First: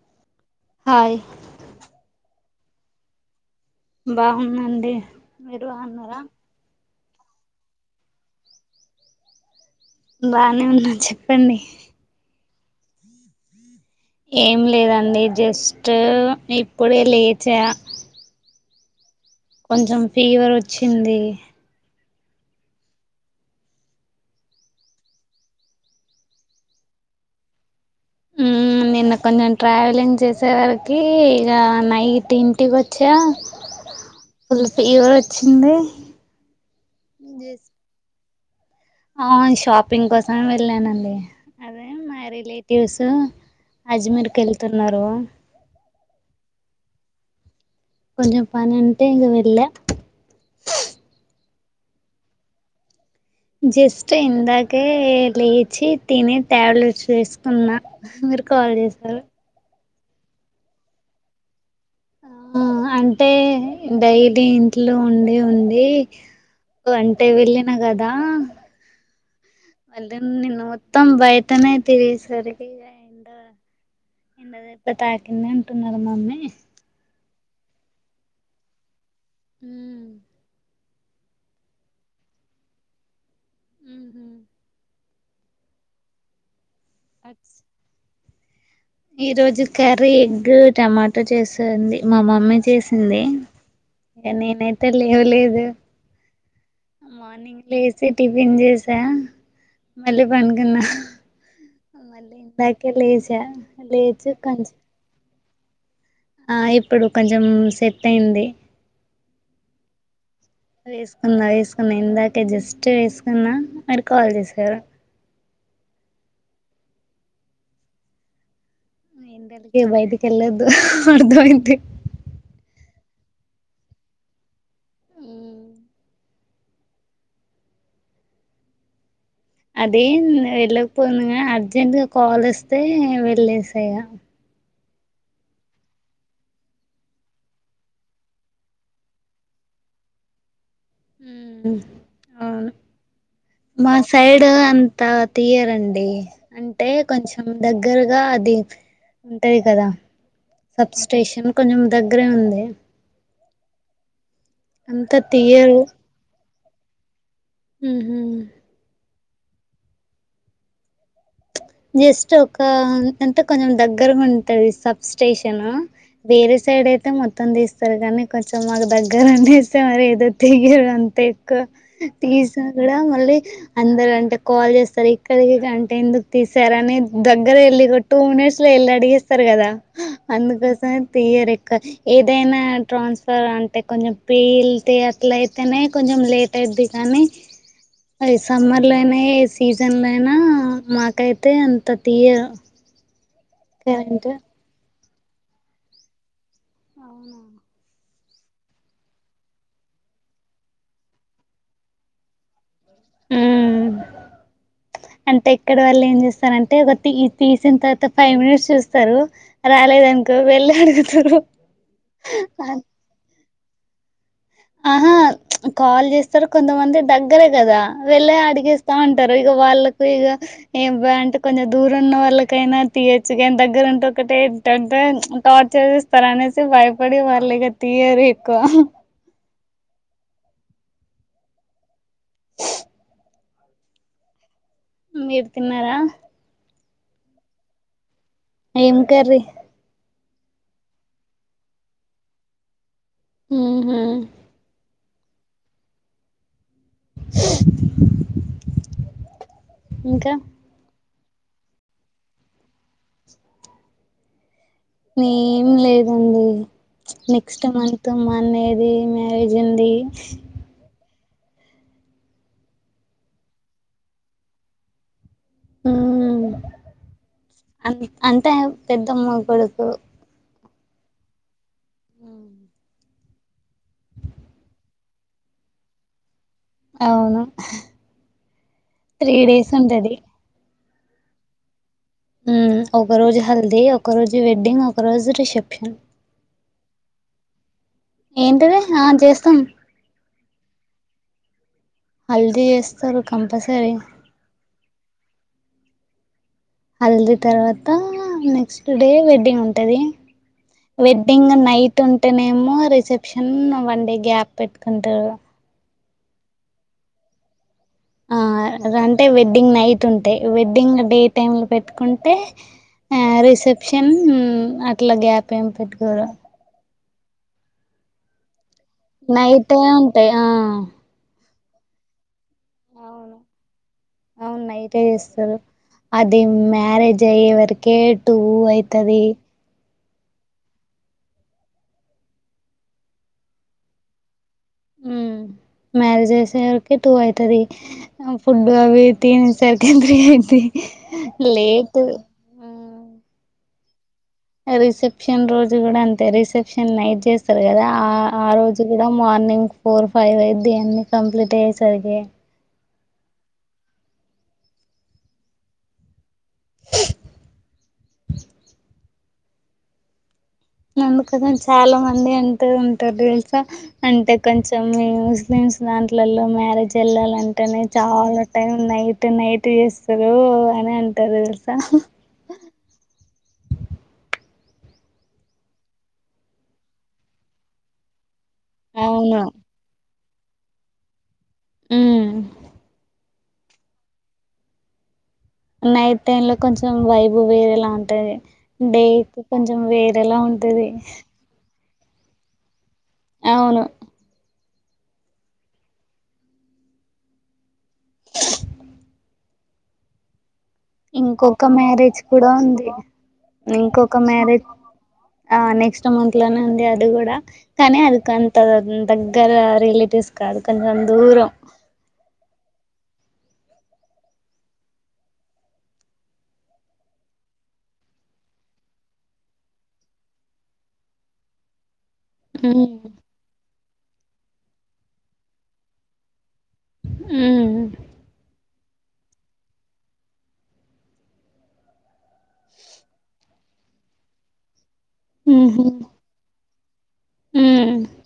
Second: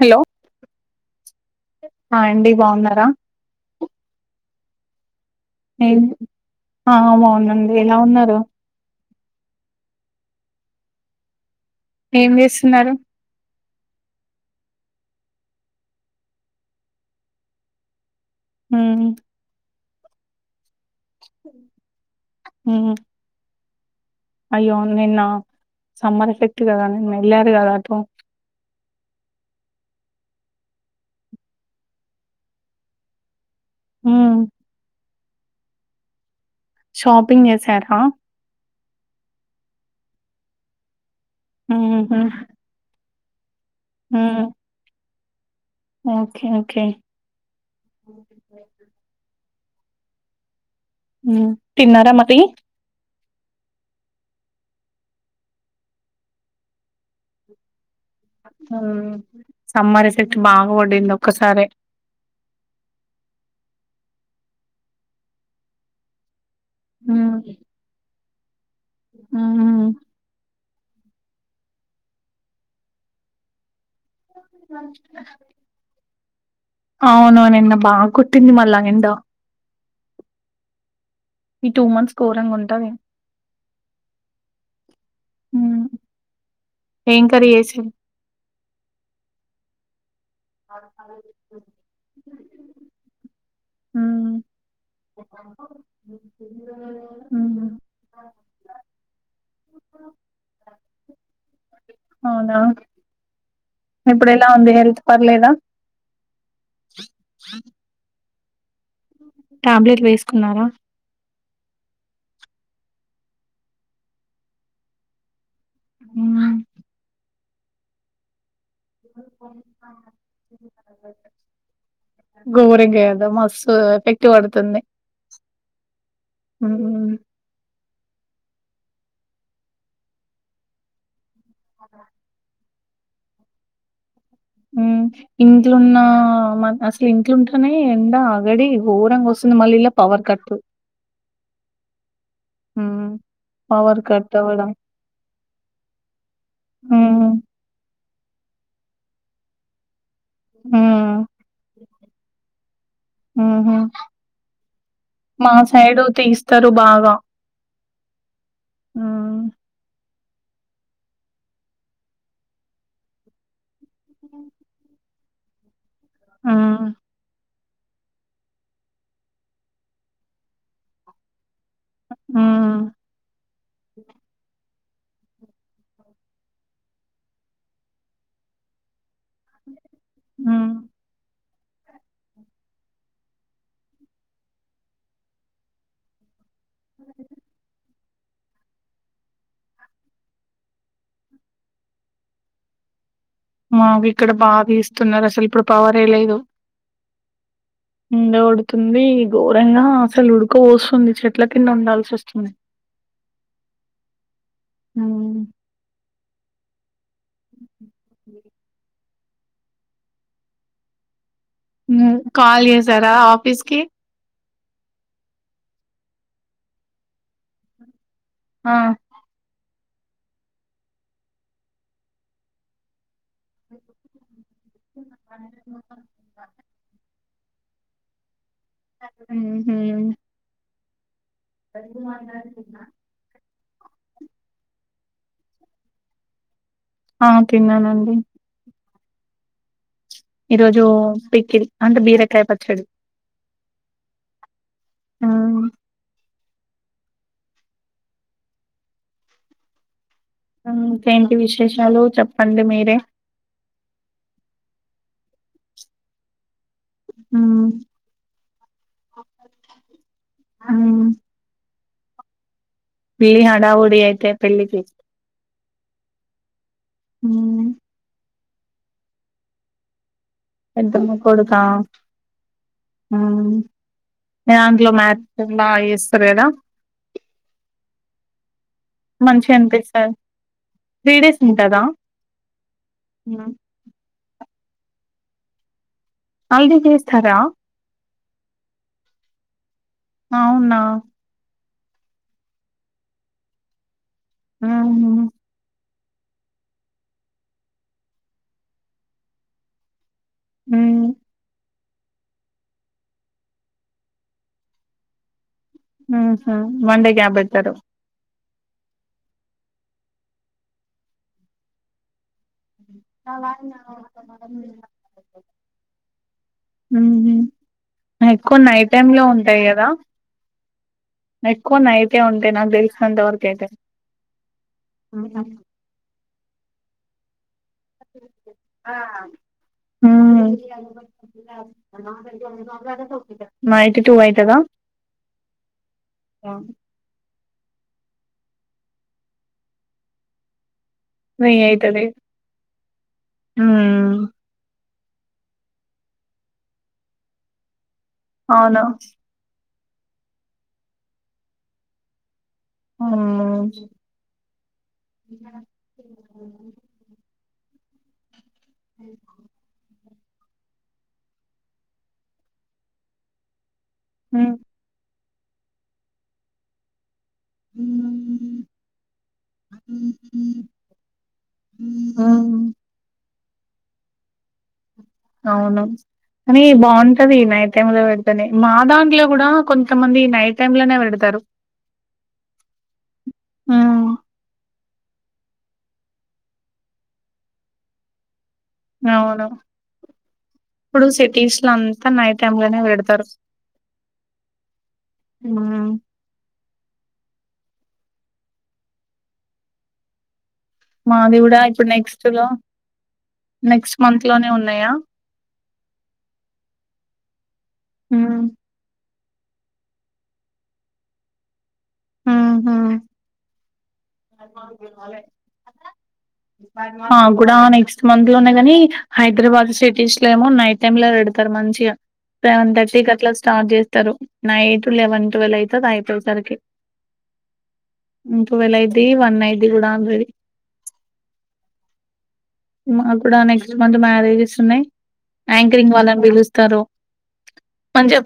Hello hi hi అండి బాన్నారా బాగున్నామండి మీరు ఏం బాన్నారా ఆ బావున్నామండి ఎలా ఉన్నారు బానే ఉన్నా చెప్పండి స్తున్నారు ఏం లేదండి జస్ట్ ఇప్పుడే లేచ ఉమ్ కొంచెం ఫీవర్ వచ్చి ఉమ్ అయ్యో నిన్న సమ్మర్ ఎఫెక్ట్ కదా నిన్న వెళ్ళారు కదా అటు మ్మ్ నిన్న కొంచెం ట్రావెలింగ్ చేసే వరకి ఇక నైట్ ఇంటికి వచ్చా హ్మ్ ఫుల్ ఫీవర్ వచ్చింది షాపింగ్ చేసార షాపింగ్ కోసం వెళ్ళానండి అదే హ్మ్ హు మా రిలేటివ్స్ అజ్మీర్ హ్మ్ కేళ్తున్నారు ఓకే ఓకే కొంచం పనింట ఇం వెళ్లే ఉమ్ తిన్నారా మరి జస్ట్ ఇందాకే లేచి తిని టాబ్లెట్స్ వేసుకున్న మీరు కాల్ హ్మ్ చేసారు సమ్మర్ ఎఫెక్ట్ బాగా పడింది ఒక్కసారే ఆ అంటే డైలి ఇంట్లో ఉండి ఉండి అంటే హ్మ్ వెళ్ళిన కదా హ్మ్ మళ్ళ నిను మొత్తం బయటనే తిరిగే సరికి ఎండ దెబ్బ తాకింద అంటున్నారు మమ్మీ అవును నిన్న బాగా కొట్టింది మల్ళా ఎండ అ ఈ టూ మంత్స్ గోరంగుంటది ఉ హ్మ్ ఏం కర్రి చేసింది ఈ రోజు కర్రీ ఎగ్ టమాటో చేసింది మా మమ్మీ చేసింది ఉమ్, నేనైతే లేవలేదు మార్నింగ్ ఉమ్. లో వేసి టిఫిన్ చేసా మళ్ళీ పండుకున్న అవునా ఇందాకే లేచ ఇప్పుడు ఎలా ఉంది హెల్త్ పర్లేదా ఆ ఇప్పుడు కొంచెం సెట్ అయింది టాబ్లేెట్ ఏసు వేసుకున్న వేసుకున్న ఇందాకే జస్ట్ వేసుకున్న మీరు కాల్ చేసారు మ్మ్ ఎండలకి బయటికి వెళ్ళొద్దు అర్థమైంది గోరంగా మస్తు ఎఫెక్ట్ పడుతుంది అ అదే వెళ్ళకపోయింది అర్జెంట్గా కాల్ వస్తే వెళ్ళేసేగా ఇంట్లున్న మన అసలు ఇంట్లుంటానే ఎండ అగడి ఘోరంగా వస్తుంది మళ్ళ ఇల్ల పవర్ కట్ అవును మా పవర్ కట్ సైడ్ అవ్వడం అంత తీయరండి అంటే ఉమ్ కొంచెం దగ్గర ఇగా అది ఉంటది కదా సబ్ ఉమ్ స్టేషన్ కొంచెం దగ్గరే ఉంది ఉహ అంత మా సైడు తీస్తారు బాగా ఉహూ మ్మ్ జస్ట్ ఒక అంటే కొంచం దగ్గర ఉంటది సబ్ స్టేషన్ వేరే సైడ్ మ్మ్ అయితే మొత్తం తీస్త సారు కానీ కొంచెం మాకు దగ్గర అనేస్తే మరి ఏదో తెగరు అంతే తీసిన మ్మ్ కూడా మళ్ళీ అందరు అంటే కాల్ చేస్తారు ఇక్కడికి అంటే ఎందుకు తీసారని దగ్గర వెళ్ళి టూ మినిట్స్ లో వెళ్ళి అడిగిస్తారు కదా మ్మ్ అందుకోసం తీయరు ఎక్కవ ఏదైనా ట్రాన్స్ఫర్ అంటే కొంచెం పేల్తే అట్లయితేనే కొంచెం లేట్ పట్టేది కానీ సమ్మర్ లోయినా సీజన్ లో అయినా మాకైతే అంత తీయరు మాకు కరెంట్ ఇక్కడ బాగా తీస్తున్నారు అసలు ఇప్పుడు పవర్ ఏ లేదు అవున ఎండ కొడుతుంది ఘోరంగా అసలు ఉడుక పోస్తుంది చెట్ల కింద ఉండాల్సి వస్తుంది ఉమ్ మ్మ్ అంటే ఇక్కడ వాళ్ళు ఏం చేస్తారంటే ఒక తీ తీసిన తర్వాత ఫైవ్ మినిట్స్ చూస్తారు రాలేదనుకో వెళ్ళి అడుగుతారు హమ్ కాల్ చేసారా ఆఫీస్కి ఆహా కాల్ చేస్తారు కొంతమంది దగ్గరే కదా వెళ్ళే ఆ అడిగేస్తా ఉంటారు ఇక వాళ్ళకి ఇగా ఏం బా అంటే కొంచెం దూరం ఉన్న వాళ్ళకైనా తీయొచ్చు కాని దగ్గర ఉంటే ఒకటే [unintelligible] టార్చర్ చేస్తారు అనేసి భయపడి వాళ్ళు ఇక తీయరి హుమ్మ్ [unintelligible] మీరు తిన్నారా ఆ తిన్నానండి ఏం కర్రీ ఈ రోజు పికిల్ అండ్ బీరకాయ పచ్చడి హుమ్మ్ ఆ ఇంకా ఇంకేంటి విశేషాలు చెప్పండి మీరే ఏం లేదండి నెక్స్ట్ హ్మ్. మంత్ మా అన్నయ్య ది మ్యారేజ్ ఉంది హ్మ్. పేల్లి హడావుడి అయితే పెళ్ళకి హమ్ హ్మ్. అ అంటే పెద్దమ్మ కొడుకు పెద్దమ్మ కొడుకా ఆ హమ్ మీ దాంట్లో మాత్ బా చేస్తారు కదా అవును తీ డేస్ ఉంటది త్రీ డేస్ ఉంటదా ఒక రోజు హ్మ్. హల్దీ ఒక రోజు వెడ్డింగ్ ఒక రోజు రిసెప్షన్ హల్దీ చేస్తరా ఏంటిది ఆ చేస్తాం అవునా హల్దీ చేస్తారు కంపల్సరీ హుమ్మ్ హల్దీ తర్వాత నెక్స్ట్ డే వెడ్డింగ్ ఉంటది హ్మ్. వెడ్డింగ్ నైట్ ఉంటేనేమో రిసెప్షన్ వన్ డే గ్యాప్ పెట్టుకుంటారు హుమ్మ్ మండే గ్యాప్ పెడతారు అ అంటే వెడ్డింగ్ నైట్ ఉంటాయి వెడ్డింగ్ డే టైమ్ లో పెట్టుకుంటే ఆ రిసెప్షన్ అట్లా గ్యాప్ ఏం పెట్టుకోరు హుమ్మ్ ఎక్కువ నైట్ టైమ్ లో ఉంటాయి నైటే కదా ఉంటాయి ఆ ఎక్కువ నైటె ఉంటాయి నాకు అవును తెలిసినంతవరకు అయితే అవును నైటే చేస్తారు అది మ్యారేజ్ అయ్యే వరకే టూ అయితది హమ్ నైట్ టూ అయితథ ఉ మ్యారేజ్ చేసేవరకి టూ అయితది ఫుడ్ అవి తినే సరికి త్రీ అయితే లేట్ హమ్ రిసెప్షన్ రోజు కూడా అంతే రిసెప్షన్ నైట్ చేస్తారు కదా ఆ ఆ రోజు అవును కూడా మార్నింగ్ ఫోర్ ఫైవ్ అయిది అన్ని కంప్లీట్ అయ్యేసరికి అమ్మో [unintelligible] అ [inaudible] అందుకు చాలా మంది అంటూ ఉంటారు తెలుసా అంటే కొంచం న్స్ దాంట్లలో మ్యారేజ్ ఎల్లల ఉమ్ అంటేనే చాలా ఉమ్ టైం నైట్ నైట్ చేస్తారు అని అంటారు తెలుసా అ అవును కానీ బాగుంటది నైట్ టైంలో మీద పెడితే అట్టనే మా దాంట్లో అవును కూడా కొంతమంది నైట్ టైమ్ లోనే పెడతారు. ఉమ్ ఉమ్ నైట్ టైం లో కొంచెం వైబ్ వేరేలా ఉంటది. డే అవును కొంచెం వేరేలా ఉంటది. కాని నైట్ టైమ్ లోనే పెడతారు అవును ఉమ్ [unintelligible] మాది కూడా ఇంకొక ఇప్పుడు మ్యారేజ్ నెక్స్ట్ లో కూడా ఉంది నెక్స్ట్ ఇంకొక మంత్ లోనే మ్యారేజ్ ఉన్నాయా ఆ నెక్స్ట్ మంత్ లోనే ఉంది అది కూడా కానీ అది ఉమ్ కొంత దగ్గర రిలేటివ్స్ కాదు కొంచెం దూరం ఉమ్ హూ నాగూడా నెక్స్ట్ మంత్ లో ఉన్నాయి గాని హైదరాబాద్ సిటీస్ లో ఏమో నైట్ టైమ్ లో పెడత ఇక్కడ మంచిగా సెవెన్ ఉమ్ థర్టీకి అట్లా స్టార్ట్ జేస్తరు నైట్ లెవెన్ ట్వెల్వ్ అయితది అయిపోయేసరికి ట్వెల్వ్ అయిది వన్ అయిది గూడా ఆల్రెడీ మాకు గూడా నెక్స్ట్ మంత్ మ్యారేజెస్ ఉన్నయ్ ఉహు యాంకరింగ్ వాళ్ళని పిలుస్తారు. ఉమ్ మంచిగా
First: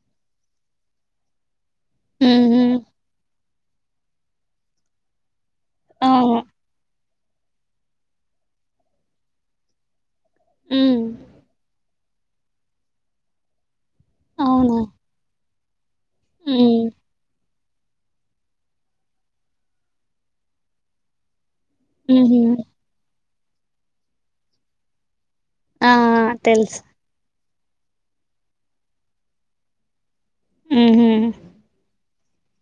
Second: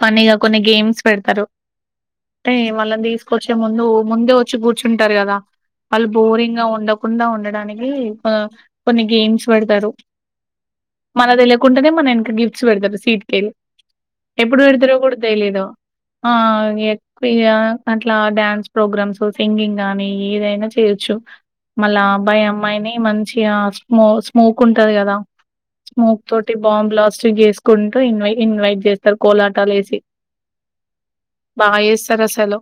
ఫన్నీగా కొన్ని గేమ్స్ పెడతారు. అంటే ఉహు వాళ్ళని తీసుకొచ్చే ముందు ముందే వచ్చి గూర్చుంటారు గదా వాళ్ళు అవును బోరింగ్ గా ఉండకుండా ఉండడానికి కొన్ని గేమ్స్ పెడతారు. ఉమ్ మనకు దెలియ కుంటేనే మన యెనుక గిఫ్ట్స్ పెడతారు సీట్కెల్లీ ఎప్పుడు అవునా పెడతారో కూడా తెలియదు. ఆ ఉమ్ ఇగా అట్లా డ్యాన్స్ ప్రోగ్రామ్స్ సింగింగ్ గానీ ఏదైనా చేయొచ్చు. మళ్ళా ఉహు అబ్బాయి అమ్మాయిని మంచిగా స్మో స్మోక్ ఉంటది కదా ఆ స్మోక్ తోటి తెలుసు బాంబ్ బ్లాస్ట్ చేసుకుంటూ ఇన్వై ఇన్వైట్ చేస్తారు కోలాటాలు యేసి ఉహు బాగజేస్ స్తరు అసలు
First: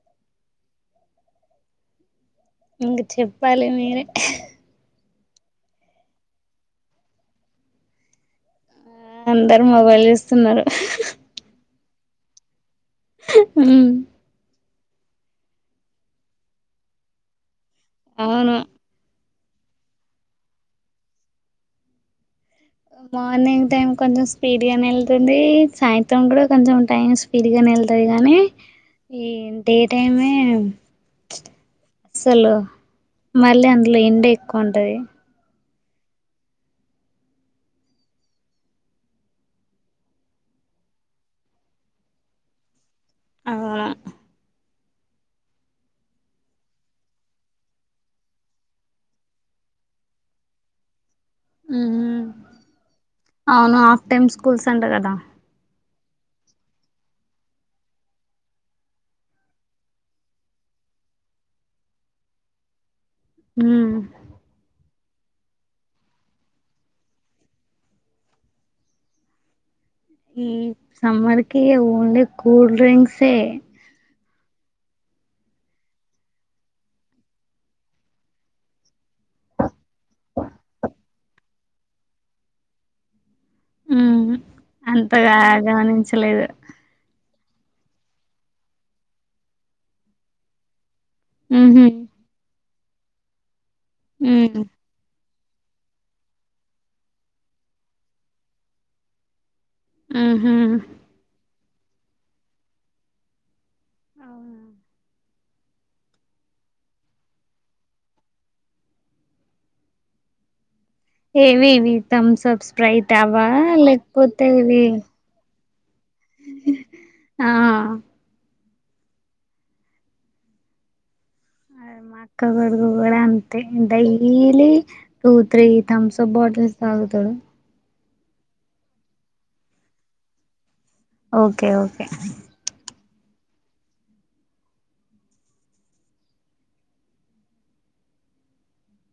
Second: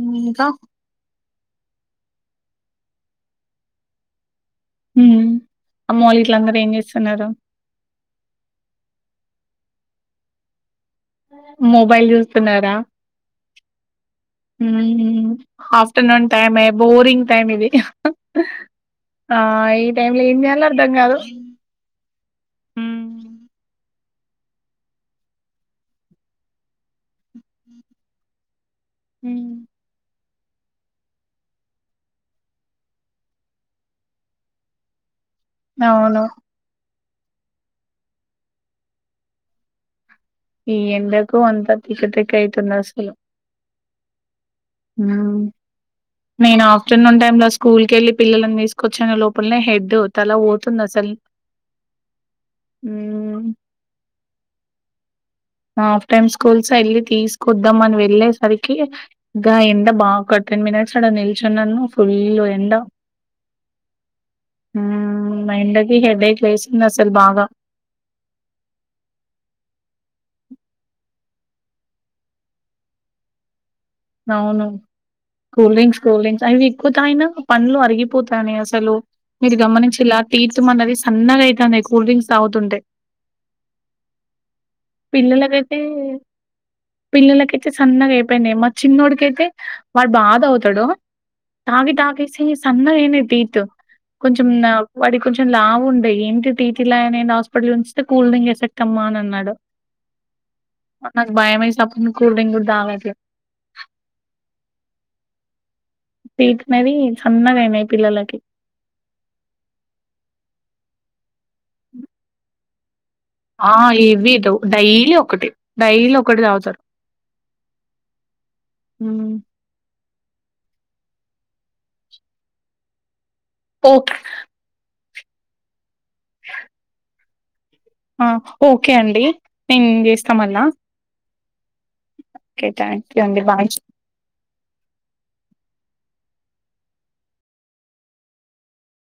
ఉమ్ ఇంకా ఇంగ చెప్పాలి మీరే ఉమ్ అమ్మ వాళ్ళు ఇట్లందరూ ఏం జేస్తున్నారు ఆ అందరు మొబైల్ జూస్తున్నారు మొబైల్ జూస్తున్నారా ఉమ్ ఉమ్ ఆఫ్టర్నూన్ టైమే బోరింగ్ టైమ్ ఇది అవును ఆ ఈ టైమ్ లో ఏం జేయాలో అర్థంగాదు మార్నింగ్ టైం కొంచెం స్పీడ్ గా యెళ్తుంది సాయంత్రం కూడా కొంచెం టైం స్పీడ్ గా యెళ్తది గానీ ఈ ఉమ్. డే టైమే [inaudible] అసలు మళ్ళీ అందులో ఎండ ఎక్కువ ఉంటది అవును ఈ ఎండకు అంత తిక్కతిక్కైతుంది అసలు అ ఉమ్ నేను ఆఫ్టర్నూన్ టైమ్ లో స్కూల్ కెళ్ళి పిల్లని తీసుకొచ్చనే లోపలనే హెడ్ తల బోతుంది అసలు ఉమ్. అవును హాఫ్ టైమ్ స్కూల్స్ అంట కదా? హాఫ్ టైమ్ స్కూల్స్ వెళ్ళి తీసుకొద్దాం అని వెళ్ళేసరికి గ ఎండ బాగా కొట్టంది. [unintelligible] నిలుచున్నాను ఫుల్ ఎండ. మ్ మైండకి హెడ్డేక్ లేసింది అసలు బాగా మ్ ఈ సమ్మర్ కి ఓన్లీ కూల్ డ్రింక్సే అవును కూల్ డ్రింక్స్ కూల్ డ్రింక్స్ అవి ఎక్కువ తాగినా పండ్లు అరిగిపోతాన్నాయి అసలు మీరు గమనించేలా తీర్థమన్నది సన్నగా అయి తాంది. కూల్ డ్రింక్స్ తాగుతుంటే. ఉమ్ అంతగా పిల్లలకైతే గమనించలేదు పిల్లలకి. అయితే సన్నగా అయిపోయినాయి మా చిన్నోడికి అయితే వాడు బాధ తాగు. ఉహు తాగి తాగిసి సన్నగైనాయి టీత్ కొంచం ఉమ్ నా వాడి. కొంచెం లావు ఉండే ఏంటి టీత్ ఇలానే హాస్పిటల్ ఉంచితే కూల్ డ్రింక్ ఎఫెక్ట్ అని అన్నాడు. మ్ హూ నాకు భయంమేస అప్పుడు కూల్ డ్రింక్ కూడా తాగనసలు. టేత్ సన్నగా అయినాయి పిల్లలకి. ఏవి వి థమ్స్ అప్, స్ప్రైట్ అవా ఆ ఇవి లేకపోతే ఏవి? డైలీ ఒకటి డైలీ ఒకటి తాగుతారు. ఆ అ మాక్క కొడుకు కూడా అంతే okay daily two three Thums Up bottles తాగుతాడు. మ్ ఓకే అండి నేను చేస్తా మళ్ళా. Okay. Okay. Okay thank you అండి. బాయ్